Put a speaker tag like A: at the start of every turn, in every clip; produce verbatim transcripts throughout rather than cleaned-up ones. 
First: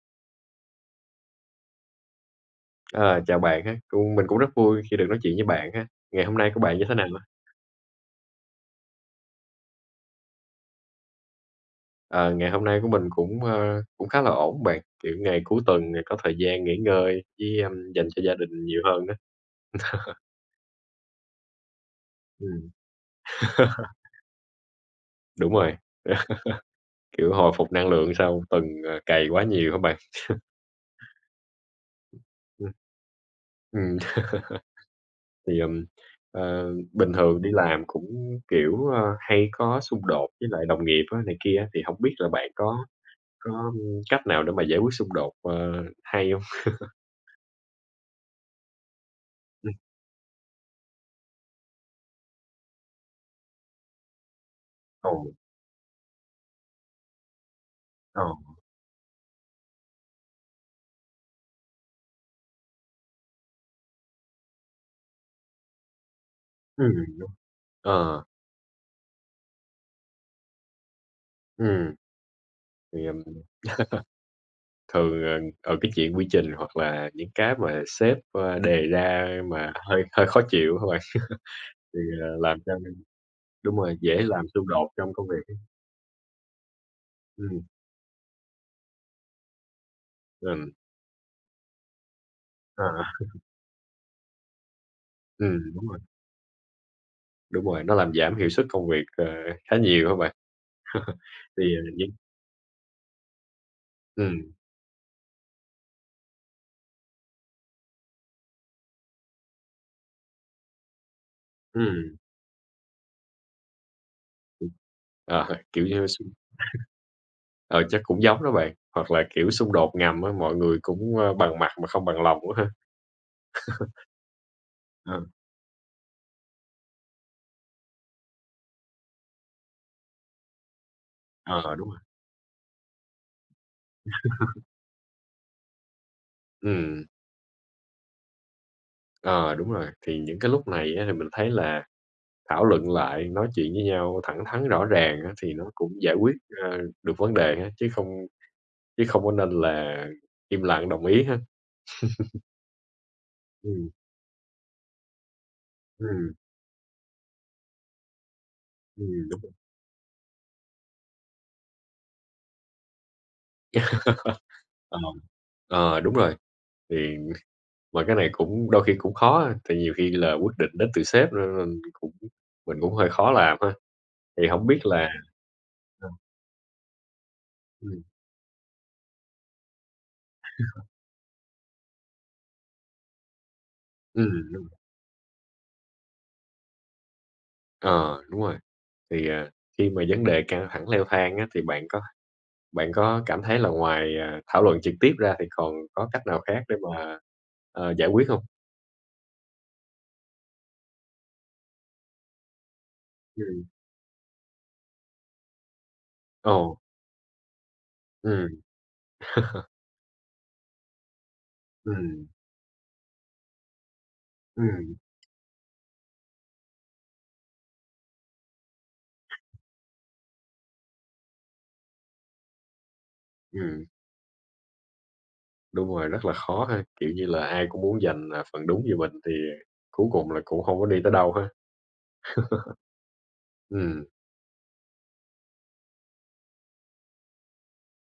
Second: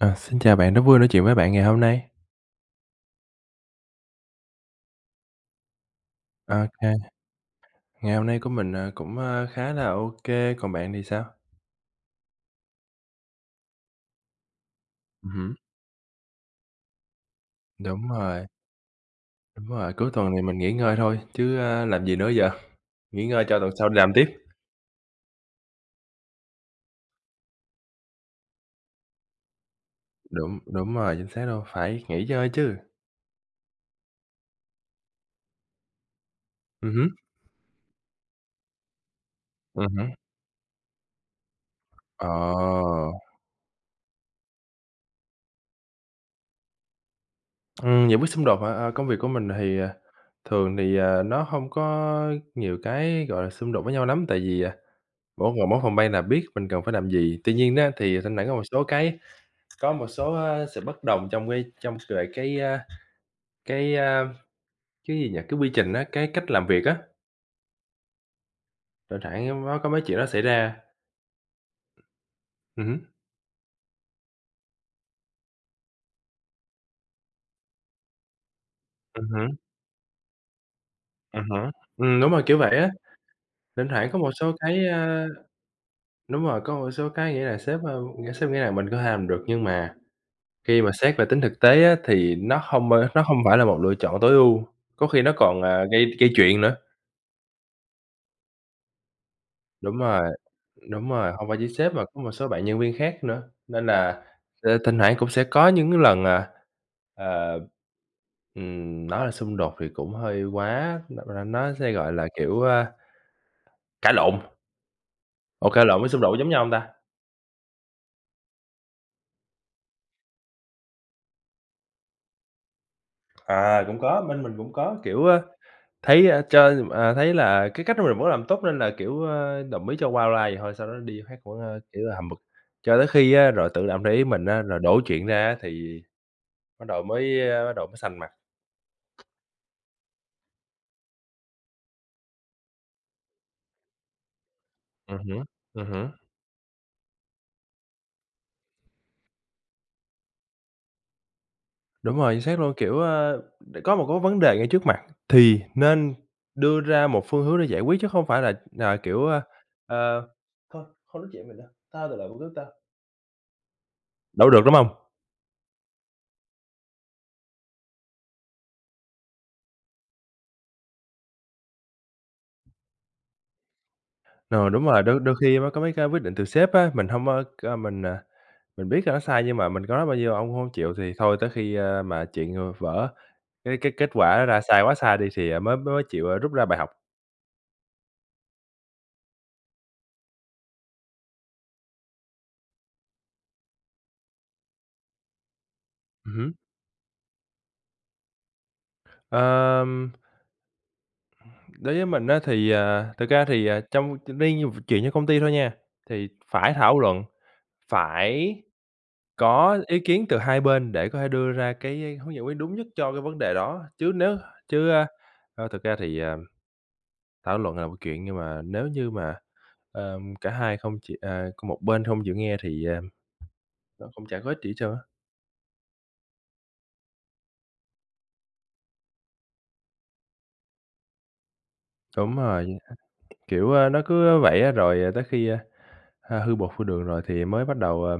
A: À, xin chào bạn, rất vui nói chuyện với bạn ngày hôm nay.
B: Ờ, chào bạn ha, cũng mình cũng rất vui khi được nói chuyện với bạn ha. Ngày hôm nay của bạn như thế nào
A: Ok,
B: ha?
A: ngày hôm nay của mình, ờ, cũng, ơ, khá là ok. Còn bạn thì sao?
B: Ờ, Ngày hôm nay của mình cũng, ơ, cũng khá là ổn bạn, kiểu,
A: Ừm
B: ngày
A: hứm,
B: cuối tuần này có thời gian nghỉ ngơi với, ưm, dành
A: đúng
B: cho gia
A: rồi,
B: đình nhiều hơn đó.
A: đúng rồi, cuối tuần này mình nghỉ ngơi thôi chứ, a, làm gì nữa giờ?
B: Ừm,
A: Nghỉ ngơi cho tuần sau đi làm tiếp.
B: đúng rồi, kiểu, hồi phục năng lượng sau tuần, ờ, cày quá nhiều các bạn?
A: Đúng, đúng rồi, chính xác đâu phải nghỉ ngơi
B: Ừm,
A: chứ.
B: ừm, thì, ừm, ờ,
A: Ừm hứm,
B: bình thường đi làm cũng, kiểu, ơ, hay có
A: ừm
B: xung
A: hứm.
B: đột với lại đồng nghiệp á này kia thì không biết
A: Ờ,
B: là bạn có có, ưm, cách nào để mà giải quyết xung đột, ờ, hay không.
A: ừm, giải quyết xung đột hả? Ờ, công việc của mình
B: Ừm,
A: thì, à, thường thì, à, nó hông có nhiều cái, gọi là, xung đột với nhau lắm, tại vì, à,
B: ồ,
A: mỗi người mỗi phòng ban là biết mình cần phải làm gì. Tuy nhiên á, thì
B: ồ,
A: thỉnh thoảng có một số cái. Có một số, a, sự bất đồng trong cái trong về cái, a, cái, a, cái gì nhỉ, cái quy trình á, cái cách làm việc á,
B: ừm. Ờ,
A: thỉnh thoảng nó có mấy chuyện đó xảy ra.
B: ừm,
A: Ừm hứm,
B: thì, ừm, thường, ờ, ờ, cái chuyện quy trình hoặc là những cái mà sếp, ơ, đề ra
A: ừm hứm,
B: mà hơi hơi khó chịu hả bạn?
A: ừm hứm.
B: Thì,
A: Ừm,
B: ờ,
A: đúng rồi, kiểu
B: làm cho
A: vậy á,
B: đúng
A: thỉnh
B: rồi,
A: thoảng có
B: dễ
A: một
B: làm
A: số
B: xung
A: cái,
B: đột trong
A: a
B: công việc ấy.
A: đúng rồi, có một số cái nghĩa là
B: Ừm,
A: sếp, a, nghĩa sếp nghĩ là mình có thể làm được nhưng mà
B: ừm,
A: khi mà xét về tính thực tế á, thì nó không
B: à,
A: a, nó không phải là một lựa chọn tối ưu, có khi nó còn,
B: ừm,
A: à,
B: đúng rồi,
A: gây gây chuyện nữa.
B: đúng rồi, nó làm giảm hiệu suất công việc, ờ, khá
A: Đúng
B: nhiều hả
A: rồi,
B: bạn?
A: đúng rồi, không phải
B: Thì,
A: chỉ
B: ờ,
A: sếp mà
B: những
A: có một số bạn nhân viên khác nữa, nên là,
B: ừm,
A: ờ, thỉnh thoảng cũng sẽ có những cái lần, à Ờ, ừm, nói là xung đột thì cũng hơi quá, nó nó sẽ, gọi
B: ừm,
A: là, kiểu, a, cãi lộn.
B: ừm, ờ,
A: Ủa,
B: kiểu
A: cãi lộn
B: như
A: với xung
B: xung
A: đột giống nhau hông ta?
B: ờ, chắc cũng giống đó bạn, hoặc là, kiểu, xung đột ngầm á, mọi người cũng, ơ, bằng mặt mà không bằng lòng á ha.
A: À, cũng có, bên mình cũng có,
B: Ờ,
A: kiểu, ơ, thấy, a, chơi à, thấy là cái cách mình muốn làm tốt nên là, kiểu, ơ, đồng ý cho qua loa vậy thôi, sau đó đi phát cũng,
B: ờ,
A: ơ,
B: Đúng rồi,
A: kiểu là, hầm vực. Cho tới khi á, rồi tự làm để ý mình á, rồi đổ chuyện ra á thì bắt đầu
B: ừm.
A: mới, a, bắt đầu mới xanh mặt.
B: Ờ, Đúng rồi. Thì những cái lúc này á thì mình thấy là thảo luận lại, nói chuyện với nhau thẳng thắn rõ
A: Ừm
B: ràng á
A: hứm,
B: thì nó
A: ừm
B: cũng
A: hứm.
B: giải quyết, ờ, được vấn đề ha, chứ không chứ không có nên là im lặng đồng ý ha.
A: Đúng rồi, chính xác luôn, kiểu, ơ, để
B: Ừm,
A: có một cái vấn đề ngay trước mặt thì nên
B: ừm,
A: đưa ra một phương hướng để giải quyết chứ không phải là, à, kiểu,
B: ừm, đúng
A: ơ,
B: rồi.
A: ờ, "Thôi, không nói chuyện với mày nữa, tao tự làm công việc của tao." Đâu được, đúng hông?
B: Ờ, ờ, Đúng rồi. Thì mà cái này cũng đôi khi cũng khó ha, tại nhiều khi là quyết định đến từ sếp nên mình cũng mình cũng hơi khó làm ha. Thì không
A: Ờ,
B: biết
A: đúng rồi,
B: là
A: đôi đôi khi mới có mấy cái
B: ờ,
A: quyết định từ sếp á, mình hông, ơ, c
B: ừm,
A: mình, à, mình biết là nó sai nhưng mà mình có nói bao nhiêu ổng cũng hông chịu thì thôi tới khi, ơ, mà chuyện, ờ, vỡ, cái cái kết
B: đúng
A: quả ra
B: rồi.
A: sai quá sai đi thì, à, mới mới chịu, ơ, rút ra bài học.
B: Ờ, Đúng rồi. Thì, à, khi mà vấn đề căng thẳng leo thang á thì bạn có Bạn có cảm thấy là ngoài, à, thảo luận trực tiếp ra thì còn có cách
A: Ừm
B: nào
A: hứm.
B: khác để mà, ờ, giải quyết không?
A: Ờm Đối với mình á thì, à, thực ra
B: Ừm,
A: thì, à, trong riêng như v chuyện cho công ty thôi nha, thì
B: ồ,
A: phải thảo luận,
B: ừm,
A: phải có ý kiến từ hai bên để có thể đưa ra cái
B: ừm,
A: hướng giải quyết đúng nhất cho cái vấn đề đó. Chứ nếu chứ,
B: ừm,
A: a, ờ, thực ra thì, à, thảo luận là một chuyện nhưng mà nếu như mà, ờm, cả hai không chịu à, có một bên không chịu nghe thì, à,
B: ừm,
A: nó cũng chả có ích gì hết trơn á.
B: đúng rồi, rất là khó ha, kiểu như là, ai cũng muốn giành, à, phần đúng về mình thì cuối cùng là cũng không có đi tới đâu ha.
A: Đúng rồi, kiểu, a, nó
B: Ừm,
A: cứ vậy á, rồi ờ, tới khi, a, h hư bột hư đường rồi thì mới bắt đầu, ờ,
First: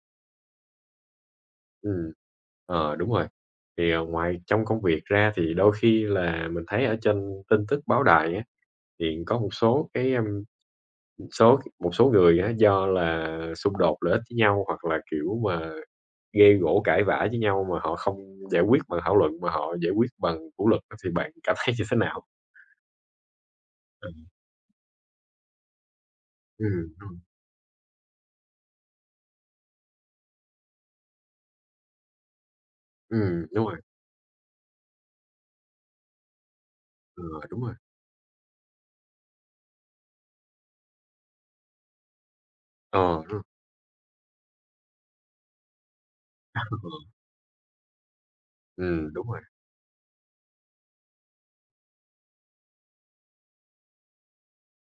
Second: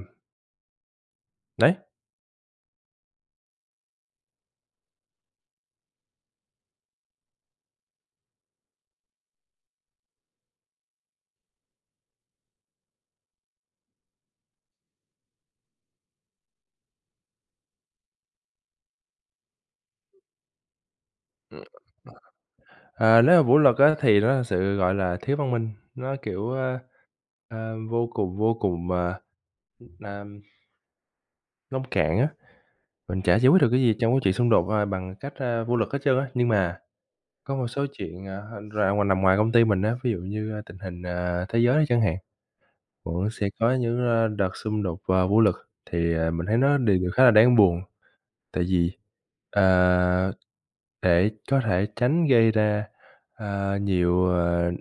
A: đấy.
B: ừm, ờ, đúng rồi. Thì, ờ, ngoài trong công việc ra thì đôi khi là mình thấy ở trên tin tức báo đài á, thì có một số cái, ưm, số một số người á do là xung đột lợi ích với nhau hoặc là, kiểu mà gây gổ cãi vã với nhau mà họ không giải quyết bằng thảo luận mà họ giải quyết bằng vũ lực á, thì bạn cảm thấy như thế nào?
A: Ờ, nếu mà vũ lực á
B: Ừ,
A: thì nó là sự, gọi là, thiếu văn minh, nó, kiểu,
B: Ừm,
A: ơ,
B: ừm, đúng,
A: ờ, vô cùng vô cùng, ờ, à, nông cạn á, mình chả
B: ừm,
A: giải quyết
B: đúng
A: được cái
B: rồi,
A: gì trong cái chuyện xung đột, à, bằng cách, a, vũ lực hết trơn á. Nhưng mà
B: ờ,
A: có
B: đúng
A: một
B: rồi,
A: số chuyện, à, ra ngoài nằm ngoài công ty mình á, ví dụ như, a, tình hình, à, thế giới đi chẳng hạn,
B: ờ,
A: vẫn
B: đúng
A: sẽ có những, a, đợt xung đột, à, vũ lực, thì, à, mình thấy nó
B: rồi,
A: đều điều khá là đáng buồn. Tại vì,
B: ừm, đúng rồi,
A: ờ, để có thể tránh gây ra, a, nhiều, ờ,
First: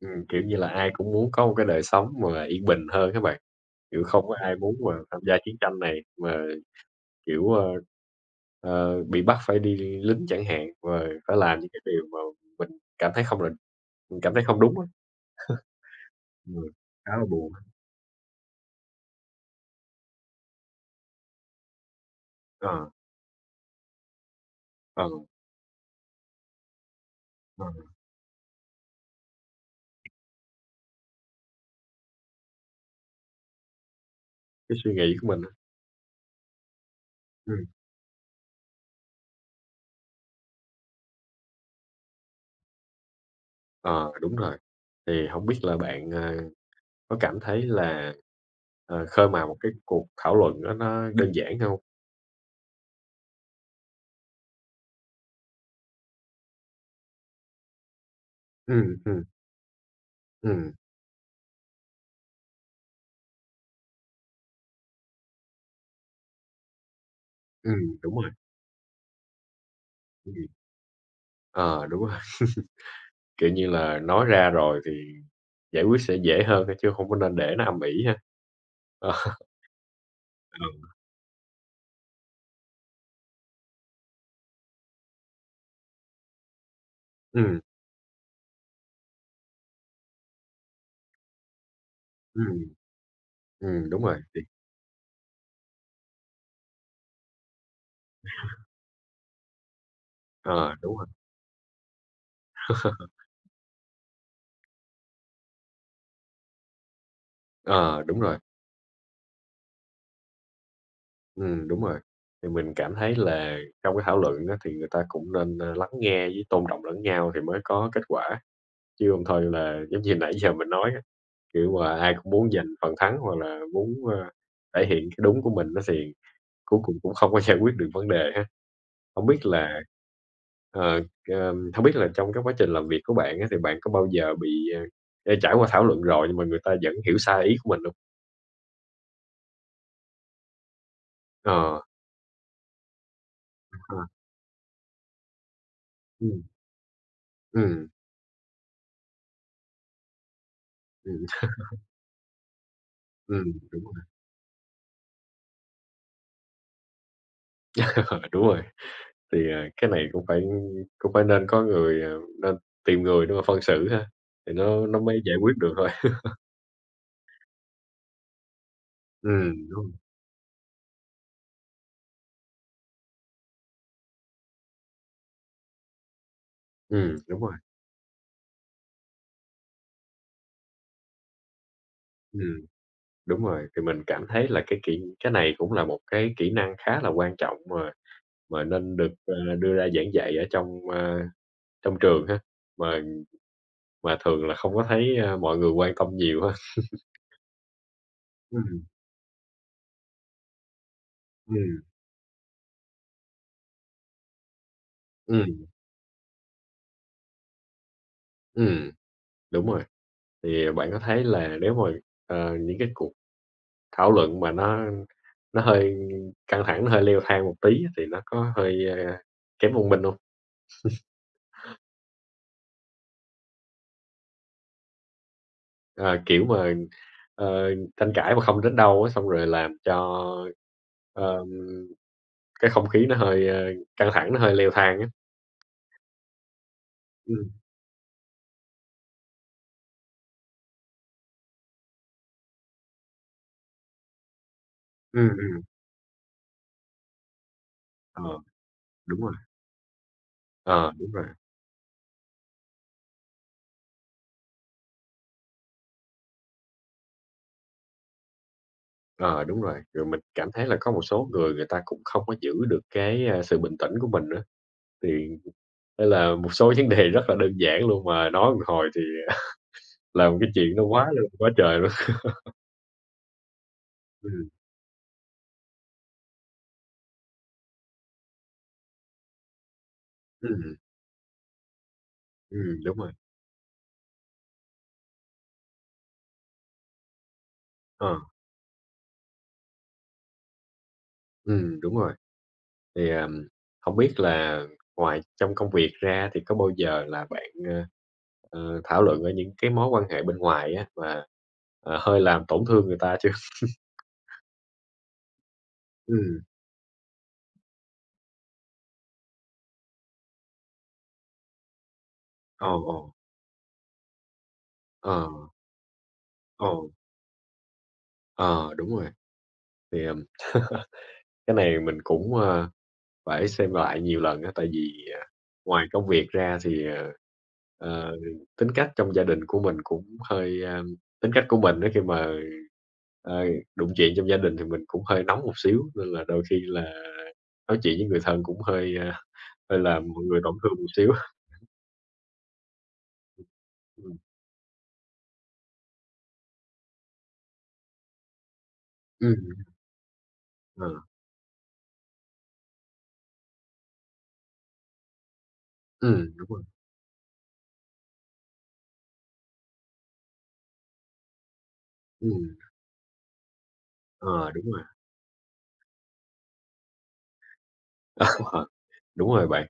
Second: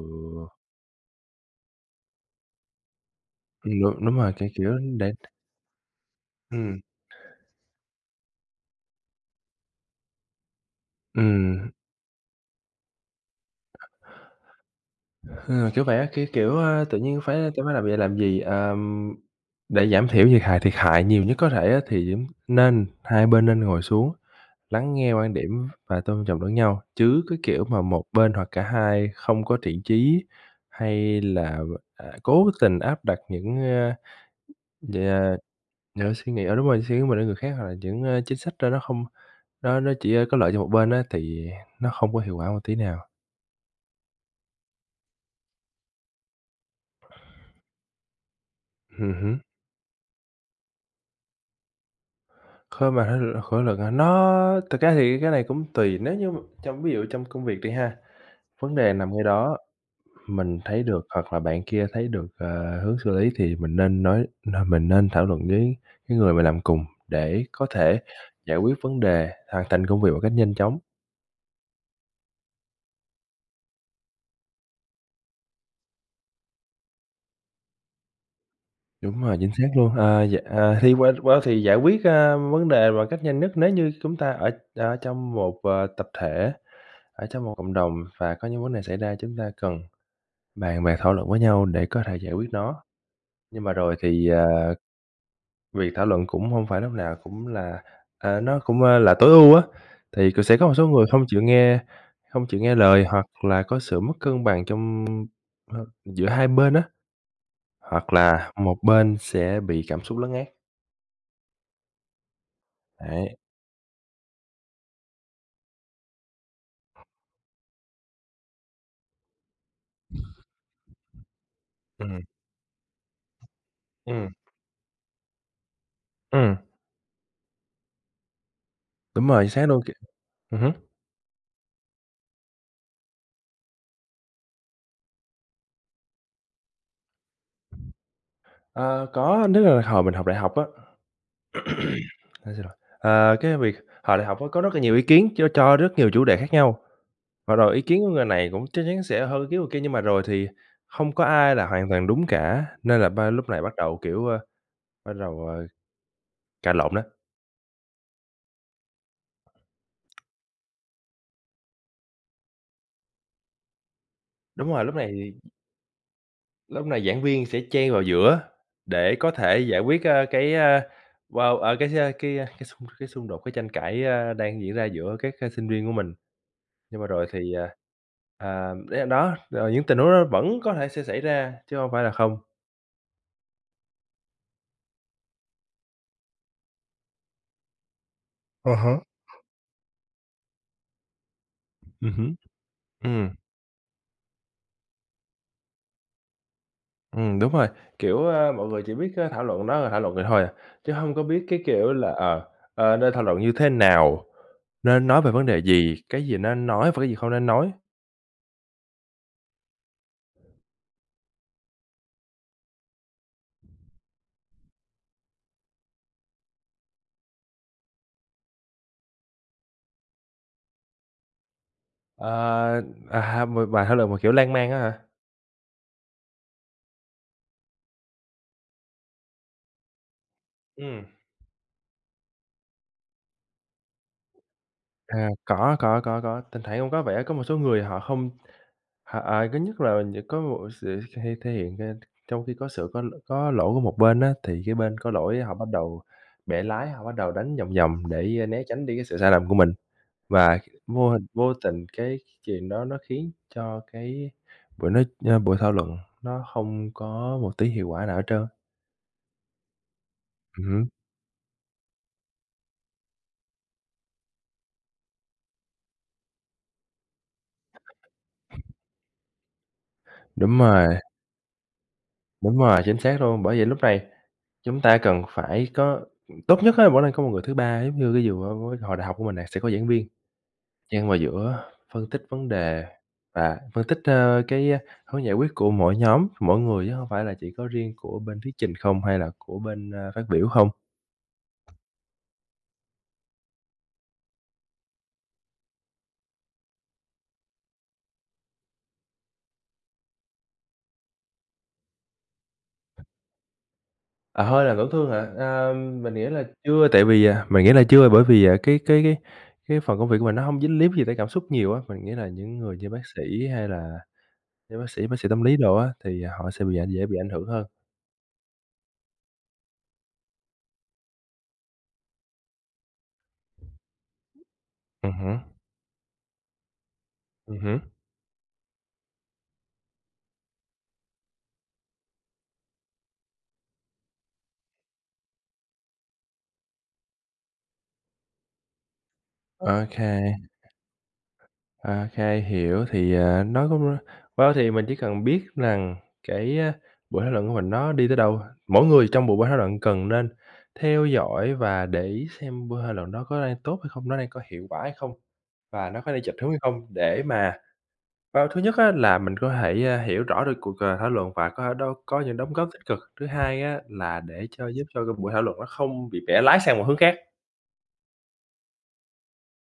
B: ừm, kiểu như là, ai cũng muốn có một cái đời sống mà yên bình hơn các bạn, kiểu,
A: đúng, đúng
B: không
A: rồi,
B: có
A: cái
B: ai
A: kiểu,
B: muốn mà
A: để
B: tham gia chiến tranh này, mà,
A: ừm,
B: kiểu, ờ, ờ, bị bắt phải đi lính chẳng hạn, và phải làm những
A: ừm,
B: cái điều mà mình cảm thấy không là mình cảm thấy không đúng á,
A: ừm, kiểu vậy á, cái kiểu,
B: ừm,
A: a, tự
B: khá
A: nhiên
B: là
A: phải
B: buồn
A: tao phải làm vậy làm gì? Ờm, để giảm thiểu thiệt hại thiệt hại nhiều nhất có thể á, thì giống nên
B: ờ,
A: hai bên nên ngồi xuống, lắng
B: ờ,
A: nghe quan điểm và tôn trọng lẫn nhau, chứ cái kiểu
B: ờ,
A: mà một bên hoặc cả hai không có thiện chí hay là, à, cố tình áp đặt những, a,
B: cái suy nghĩ của
A: yeah,
B: mình á,
A: những suy nghĩ ờ, đúng rồi, suy nghĩ của mình lên người khác
B: ừm.
A: hoặc là những, a, chính sách đó nó không nó nó chỉ ờ, có lợi cho một bên á, thì nó không có hiệu quả một tí nào.
B: Ờ, Đúng rồi. Thì không biết là bạn, à, có cảm thấy là, ờ,
A: Ừm
B: khơi
A: hứm.
B: mào một cái cuộc thảo luận đó nó đơn giản không?
A: Khơi mà thế l khởi lực hả? Nó thực ra thì cái này cũng tùy, nếu như trong ví dụ trong công việc đi ha, vấn đề
B: ừ
A: nằm
B: ừ
A: ngay đó, mình
B: ừm,
A: thấy được hoặc là bạn kia thấy được, ờ, hướng xử lý thì mình nên nói nên mình nên thảo luận với cái người mà làm cùng để có
B: ừm,
A: thể
B: đúng rồi,
A: giải quyết vấn đề, hoàn thành công việc một cách
B: ừm,
A: nhanh chóng.
B: ờ, đúng rồi. Kiểu như là, nói ra rồi thì giải quyết sẽ dễ hơn thôi chứ không có nên để nó âm ỉ ha. Ờ,
A: Đúng rồi, chính xác luôn. Ờ, dạ,
B: ừ,
A: à, thì qua qua thì giải quyết, a, vấn đề một cách nhanh nhất nếu như chúng ta ở ở trong một, ờ, tập thể, ở trong một
B: ừm,
A: cộng đồng và có những vấn đề xảy ra chúng ta cần bàn bạc thảo luận với nhau để có thể giải quyết
B: ừm,
A: nó. Nhưng mà
B: ừm,
A: rồi
B: đúng rồi,
A: thì,
B: thì
A: ờ, việc thảo luận cũng hông phải lúc nào cũng là, ờ, nó cũng, ơ, là tối ưu á, thì cũng sẽ có
B: ờ,
A: một số
B: đúng rồi,
A: người không chịu nghe không chịu nghe lời hoặc là có sự mất cân bằng trong, ơ, giữa hai bên á,
B: ờ,
A: hoặc
B: đúng rồi,
A: là một bên sẽ bị cảm xúc lấn át.
B: ừ đúng rồi. Thì mình cảm thấy
A: Đấy,
B: là trong cái thảo luận á thì người ta cũng nên, a, lắng nghe với tôn trọng lẫn nhau thì mới có kết quả. Chứ hông thôi là giống như nãy giờ mình nói á, kiểu, mà ai
A: ừm,
B: cũng muốn giành phần thắng hoặc là muốn, ơ,
A: ừm,
B: thể hiện cái đúng của mình nó thì
A: ừm,
B: cuối cùng cũng không có giải quyết được vấn đề ha. Không
A: đúng rồi,
B: biết
A: chính xác
B: là,
A: luôn, kiểu ừm hứm.
B: ờ, ờm, hông biết là trong cái quá trình làm việc của bạn á thì bạn có bao giờ bị, ờ, ờ, trải qua thảo luận rồi nhưng mà người ta vẫn hiểu sai ý của mình không?
A: Ờ, có, tức là hồi mình học đại học á,
B: Ờ,
A: à, xin lỗi, ờ, cái việc
B: ờ,
A: hồi đại học á có rất là nhiều ý kiến cho cho rất nhiều chủ đề
B: ừm,
A: khác nhau. Và rồi ý
B: ừm,
A: kiến của người này cũng chắc chắn sẽ hơn ý kiến người kia, nhưng mà rồi thì không có
B: ừm,
A: ai là hoàn toàn đúng cả, nên là ba
B: ừm,
A: lúc này bắt
B: đúng
A: đầu,
B: rồi,
A: kiểu, ơ, bắt đầu, ờ, cãi lộn đó.
B: đúng rồi. Thì, à, cái này cũng phải cũng phải nên có người, ờ, nên tìm người để mà phân xử ha, thì
A: Đúng rồi,
B: nó
A: lúc
B: nó
A: này
B: mới giải
A: thì
B: quyết được thôi.
A: lúc này giảng viên sẽ chen vào giữa để có thể
B: Ừm,
A: giải
B: đúng,
A: quyết, ơ, cái, a, wow, ờ, cái, a, cái, a, cái xung cái xung đột, cái tranh cãi, a, đang diễn ra giữa các, a, sinh viên của mình. Nhưng mà
B: ừm,
A: rồi
B: đúng rồi,
A: thì, à, à, đấy, đó, rồi những tình huống đó vẫn có thể sẽ xảy ra chứ hông phải là không.
B: ừm, đúng rồi. Thì mình cảm thấy là cái kỹ cái này cũng là một cái kỹ năng khá là quan trọng mà mà
A: À
B: nên
A: há.
B: được, ờ, đưa ra giảng dạy ở trong, a, trong
A: Ừm
B: trường
A: hứm,
B: ha, mà
A: ừm.
B: mà thường là không có thấy, a, mọi người quan tâm nhiều ha.
A: Ừ đúng rồi, kiểu, ơ, mọi người
B: Ừm,
A: chỉ biết, ơ, thảo luận nó là thảo luận vậy thôi à, chứ không có biết cái
B: ừm,
A: kiểu là, ờ, ờ, nên thảo luận như thế nào, nên nói về vấn
B: ừm,
A: đề gì, cái gì nên nói và cái gì không nên nói.
B: ừm, đúng rồi. Thì bạn có thấy là nếu mà, ờ, những cái cuộc thảo luận mà nó nó hơi căng thẳng, nó hơi leo thang một tí á thì nó có hơi, a, kém văn minh hông?
A: Ờ, à, mà bà thảo luận một kiểu lan man á hả?
B: Ờ, Kiểu mà, ờ, tranh cãi mà không đến đâu á, xong rồi làm cho,
A: Ừm.
B: ờm, cái không khí nó hơi, ơ, căng thẳng, nó hơi leo thang á.
A: À, có, có, có, có, thỉnh thoảng cũng có vẻ có một
B: Ừm,
A: số người họ không họ, à, thứ nhất là những có một sự hay thể hiện ra trong khi có sự có có lỗi của một bên á, thì cái bên có
B: ừm,
A: lỗi họ
B: ừm,
A: bắt đầu bẻ lái, họ bắt đầu đánh vòng vòng
B: ờ,
A: để ờ, né tránh đi cái sự
B: đúng
A: sai
B: rồi,
A: lầm của mình. Và
B: ờ,
A: vô
B: đúng
A: hình
B: rồi,
A: vô tình cái chuyện đó nó khiến cho cái buổi nói ơ, buổi thảo luận nó không có một tí hiệu quả nào hết trơn.
B: ờ, đúng rồi. Rồi mình cảm
A: Ừm
B: thấy là
A: hứm,
B: có một số người người ta cũng không có giữ được cái, a, sự bình tĩnh của mình nữa, thì nên là một số vấn đề rất là đơn giản luôn mà nói một hồi thì là một cái
A: đúng
B: chuyện nó
A: rồi,
B: quá lên quá trời luôn.
A: đúng rồi, chính xác luôn. Bởi vậy lúc này
B: Ừm,
A: chúng ta cần phải có tốt nhất á, mỗi lần có một người thứ ba giống như cái vụ, ơ, hồi đại học của mình nè, sẽ có giảng viên
B: ừm,
A: xen vào giữa phân tích vấn
B: ừm,
A: đề
B: đúng rồi,
A: và phân tích, ơ, cái hướng giải quyết của mỗi nhóm, mỗi người chứ hông phải là chỉ có riêng
B: ờ,
A: của bên thuyết trình không hay là của bên, a, phát biểu không.
B: ừm, đúng rồi. Thì, ờm, hổng biết là ngoài trong công việc ra thì có bao giờ là bạn, ơ, ờ, thảo luận ở những cái mối quan hệ bên ngoài á mà, ờ, hơi làm tổn thương người ta chưa?
A: À, hơi là tổn thương hả? A, mình nghĩ
B: ừ,
A: là chưa, tại vì, à, mình nghĩ là chưa, bởi vì, à, cái cái cái cái phần công việc của mình nó không dính líp gì tới cảm xúc nhiều á. Mình nghĩ là những
B: ồ,
A: người như bác
B: ồ,
A: sĩ hay là như bác sĩ, bác
B: ờ,
A: sĩ tâm lý đồ á, thì à, họ sẽ
B: ồ,
A: bị ảnh dễ bị ảnh hưởng hơn.
B: ờ, đúng rồi. Thì, ừm, cái này mình cũng, ơ, phải xem lại nhiều lần á, tại vì,
A: Ừ
B: à,
A: hứm,
B: ngoài công việc ra thì, ờ,
A: ừm hứm,
B: ờ, tính cách trong gia đình của mình cũng hơi, a tính cách của mình đó khi mà, ờ, đụng chuyện trong gia đình thì mình cũng hơi nóng một xíu, nên là đôi khi là Nói chuyện với người thân cũng hơi, a, hơi
A: Ờ.
B: làm mọi người tổn thương một xíu.
A: OK, hiểu. Thì, à, nó cũng
B: Ừm,
A: wow, thì mình chỉ cần biết rằng cái, a, buổi thảo luận của mình nó đi tới đâu, mỗi người trong buổi buổi thảo
B: ừm,
A: luận cần nên
B: ờ,
A: theo dõi và để ý xem buổi thảo luận đó có đang tốt hay không, nó đang có hiệu quả hay không, và nó có đang
B: ừm,
A: chệch
B: đúng
A: hướng hay
B: rồi,
A: không để mà wow, thứ nhất á là mình có thể, a, hiểu rõ được cuộc, ờ, thảo luận và có đâu có những đóng
B: ừm,
A: góp tích cực. Thứ hai á là để
B: ờ,
A: cho
B: đúng rồi,
A: giúp cho cái buổi thảo luận nó không bị bẻ lái sang một hướng khác.
B: ờ, đúng rồi bạn.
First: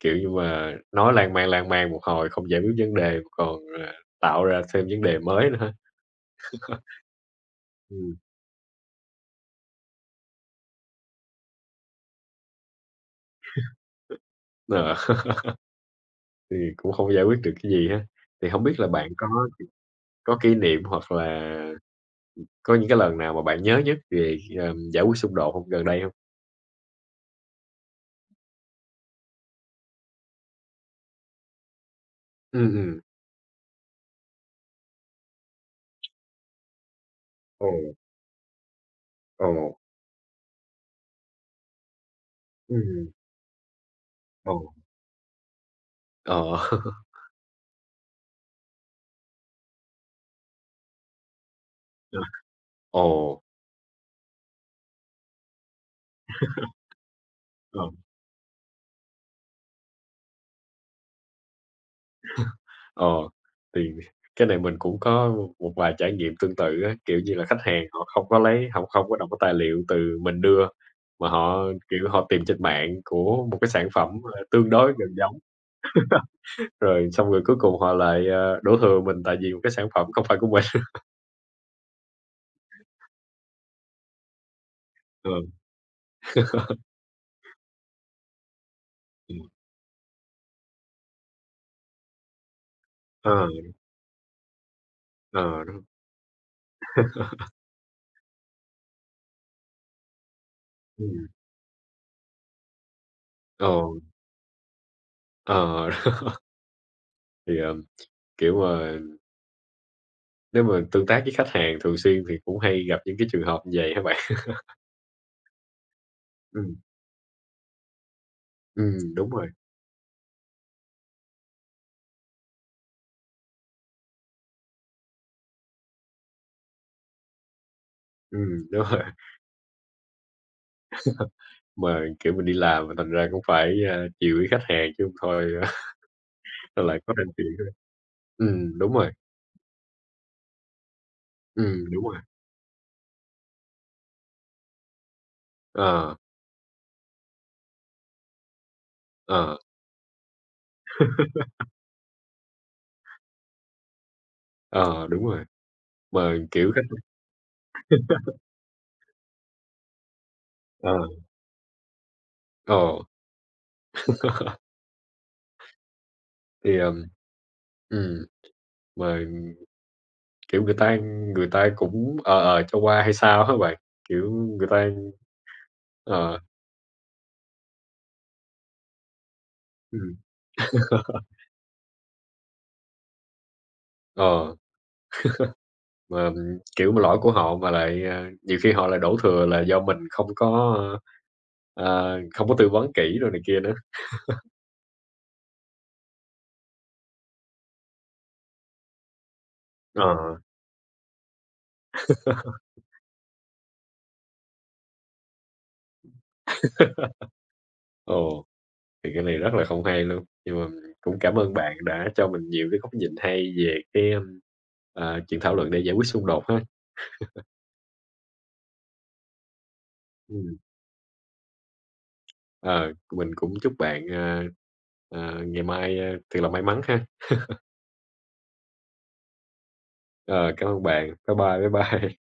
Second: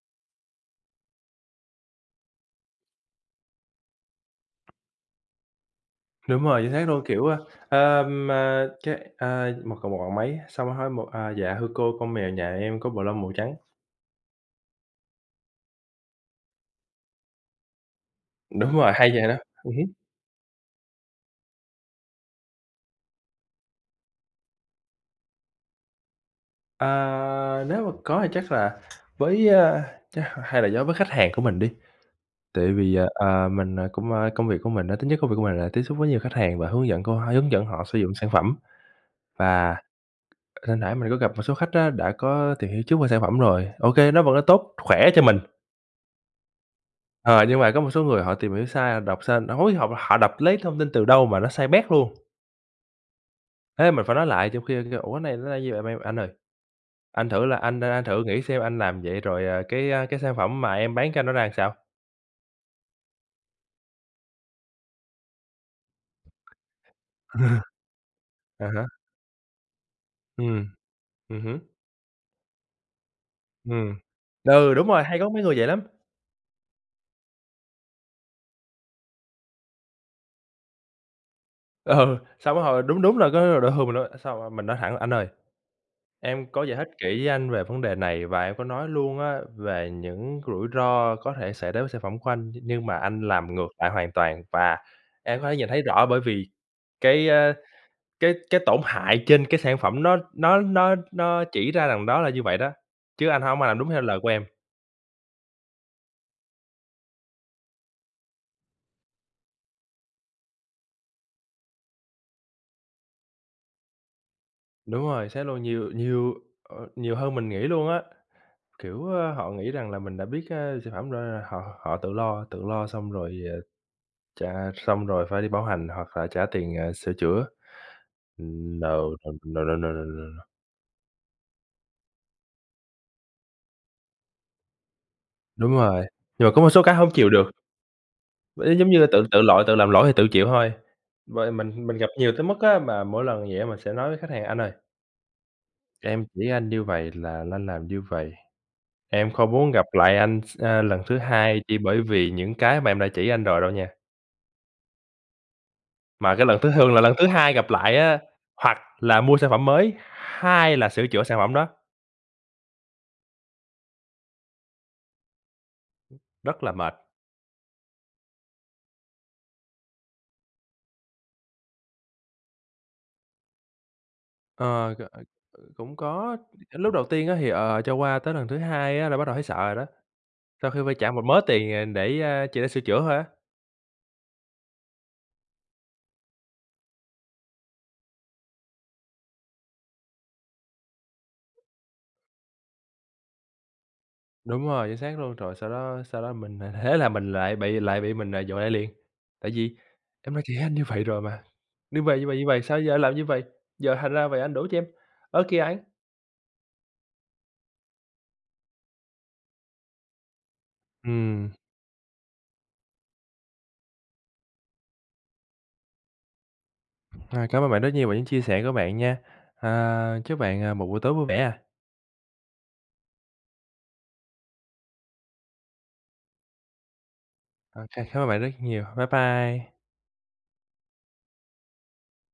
B: Kiểu như mà nói lan man, lan man một hồi không giải quyết vấn đề còn, à, tạo ra thêm vấn đề mới nữa ha.
A: Đúng rồi, chính xác luôn, kiểu, a,
B: Ừm,
A: ờm, à, cái, a, một cậu một bạn mấy, xong hỏi một à, "Dạ thưa cô, con mèo nhà em có bộ lông màu trắng."
B: ờ, thì cũng không giải quyết được cái gì ha. Thì hông
A: Đúng
B: biết là
A: rồi,
B: bạn
A: hay
B: có
A: vậy đó, ừm hứm.
B: có kỷ niệm hoặc là có những cái lần nào mà bạn nhớ nhất về, ờm, giải quyết xung đột hông gần đây hông?
A: Ờ, nếu mà có thì chắc là với, a, chắc hay là do với khách hàng của mình đi, tại
B: Ừm,
A: vì,
B: ừm,
A: à, à, mình, à, cũng, a công việc của mình á, tính chất công việc của mình là tiếp xúc với nhiều khách hàng và hướng dẫn cô hướng dẫn
B: ồ,
A: họ sử dụng sản phẩm.
B: ồ,
A: Và hồi nãy mình có gặp một số khách á, đã có tìm hiểu trước
B: ừm,
A: về sản phẩm rồi, ô kê, nó vẫn là
B: ồ,
A: tốt, khỏe cho mình.
B: ờ,
A: Ờ, nhưng mà có một số người họ tìm hiểu sai, đọc sai hối họ họ đọc lấy thông tin từ đâu mà nó sai bét luôn.
B: ờ, ồ,
A: Thế mình phải nói lại, trong khi kêu: "Ủa, cái này nó là như vậy mà em anh ơi, anh thử là
B: ờ.
A: anh anh thử nghĩ xem anh làm vậy rồi, à, cái, a, cái sản phẩm mà em bán cho anh nó ra sao?"
B: Ờ, thì cái này mình cũng có một vài trải nghiệm tương tự á, kiểu như là, khách hàng họ không có
A: À
B: lấy
A: há,
B: họ không có đọc cái tài liệu từ mình
A: ừm,
B: đưa, mà
A: ừm hứm,
B: họ, kiểu, họ tìm trên mạng của một cái sản
A: ừm.
B: phẩm, ờ, tương
A: Ừ, đúng
B: đối
A: rồi,
B: gần
A: hay có
B: giống,
A: mấy người vậy lắm.
B: rồi xong rồi cuối cùng họ lại, ờ, đổ thừa mình tại vì một cái sản phẩm không phải của mình.
A: Ừ, xong cái hồi đúng đúng là cái đổ thừa mình luôn, xong rồi mình nói thẳng: "Anh ơi,
B: Ờ,
A: em có giải thích kỹ với anh về vấn đề này và em có nói luôn á
B: ừm,
A: về những rủi ro có thể xảy đến với sản phẩm của anh, nhưng mà anh
B: ờ,
A: làm ngược lại hoàn toàn và em có thể
B: ờ,
A: nhìn thấy
B: đúng,
A: rõ bởi vì cái, a, cái cái tổn hại trên cái sản phẩm nó nó nó
B: ừm,
A: nó chỉ ra rằng đó là như vậy đó, chứ anh hông có
B: ờ,
A: làm đúng theo lời của em.
B: ờ, thì, ờ, kiểu, mà nếu mà tương tác với khách hàng thường xuyên thì cũng hay gặp những cái trường hợp như vậy hả bạn?
A: Đúng rồi, sẽ luôn nhiều nhiều,
B: Ừm,
A: ờ, nhiều hơn mình nghĩ luôn á, kiểu,
B: ừm, đúng
A: ơ,
B: rồi,
A: họ nghĩ rằng là mình đã biết, a, sản phẩm rồi họ họ tự lo tự lo xong rồi, ờ, trả xong rồi phải đi bảo hành hoặc là trả tiền, ờ, sửa chữa.
B: ừm,
A: Ừm,
B: đúng
A: no,
B: rồi.
A: no, no, no, no, no, no, no.
B: Mà, kiểu, mình đi làm mà thành ra cũng phải, a, chiều với khách hàng chứ hông thôi
A: Đúng rồi, nhưng mà có một
B: là
A: số cái
B: lại
A: hông
B: có thêm
A: chịu
B: chuyện
A: được,
B: nữa.
A: ê,
B: Ừm,
A: giống
B: đúng
A: như
B: rồi,
A: tự tự lỗi, tự làm lỗi thì tự chịu thôi. Vậy
B: ừm,
A: mình mình
B: đúng
A: gặp
B: rồi,
A: nhiều tới mức á, mà mỗi lần vậy á mình sẽ nói với khách hàng: "Anh ơi,
B: ờ,
A: em chỉ anh như vậy là anh làm như vậy, em không
B: ờ,
A: muốn gặp lại anh s a, lần thứ hai chỉ bởi vì những cái mà em đã chỉ anh rồi đâu nha."
B: ờ, đúng rồi,
A: Mà
B: mà,
A: cái lần thứ
B: kiểu,
A: thường
B: khách
A: là lần thứ hai gặp lại á, hoặc là mua sản phẩm mới, hai là
B: ờ,
A: sửa chữa sản phẩm đó,
B: ờ,
A: rất là
B: thì,
A: mệt.
B: ừm, ừm, mà, kiểu, người ta người ta cũng ờ, ờ, cho qua hay sao á bạn, kiểu, người ta
A: Ờ, c ờ, cũng có.
B: ờ,
A: Lúc đầu tiên á thì, ờ, cho qua, tới lần thứ hai á là bắt đầu thấy sợ rồi đó.
B: ừm,
A: Sau khi phải trả một mớ tiền, à, để, a, chỉ để sửa chữa thôi á.
B: ờ, mà, kiểu, mà lỗi của họ mà lại, à, nhiều khi họ lại đổ thừa là do mình không có, ơ, ờ, không có tư vấn kỹ đồ này kia nữa.
A: Đúng rồi, chính xác luôn. Rồi sau đó sau đó mình, à, thế là mình lại bị lại bị mình, à, dội lại liền. Tại vì
B: Ờ,
A: em nói: "Chị anh như vậy rồi mà, như vậy, như vậy, như vậy, sao giờ làm như vậy? Giờ thành ra vậy anh đổ cho em, ở kia anh."
B: ờ. Thì cái này rất là không hay luôn, nhưng mà cũng cảm
A: Ừm,
B: ơn bạn đã cho mình nhiều cái góc nhìn hay về cái, ưm, ờ, chuyện thảo luận để giải quyết xung đột ha.
A: à, cảm ơn bạn rất nhiều về những chia sẻ của bạn nha. À, chúc
B: Ừm,
A: bạn, à, một buổi tối vui vẻ à.
B: ờ, mình cũng chúc bạn, ờ, ờ, ngày mai, ơ, thật là may mắn ha.
A: Ô, cảm ơn bạn rất nhiều. Bye bye.
B: Ờ, Cảm ơn bạn. Bye bye, bye bye.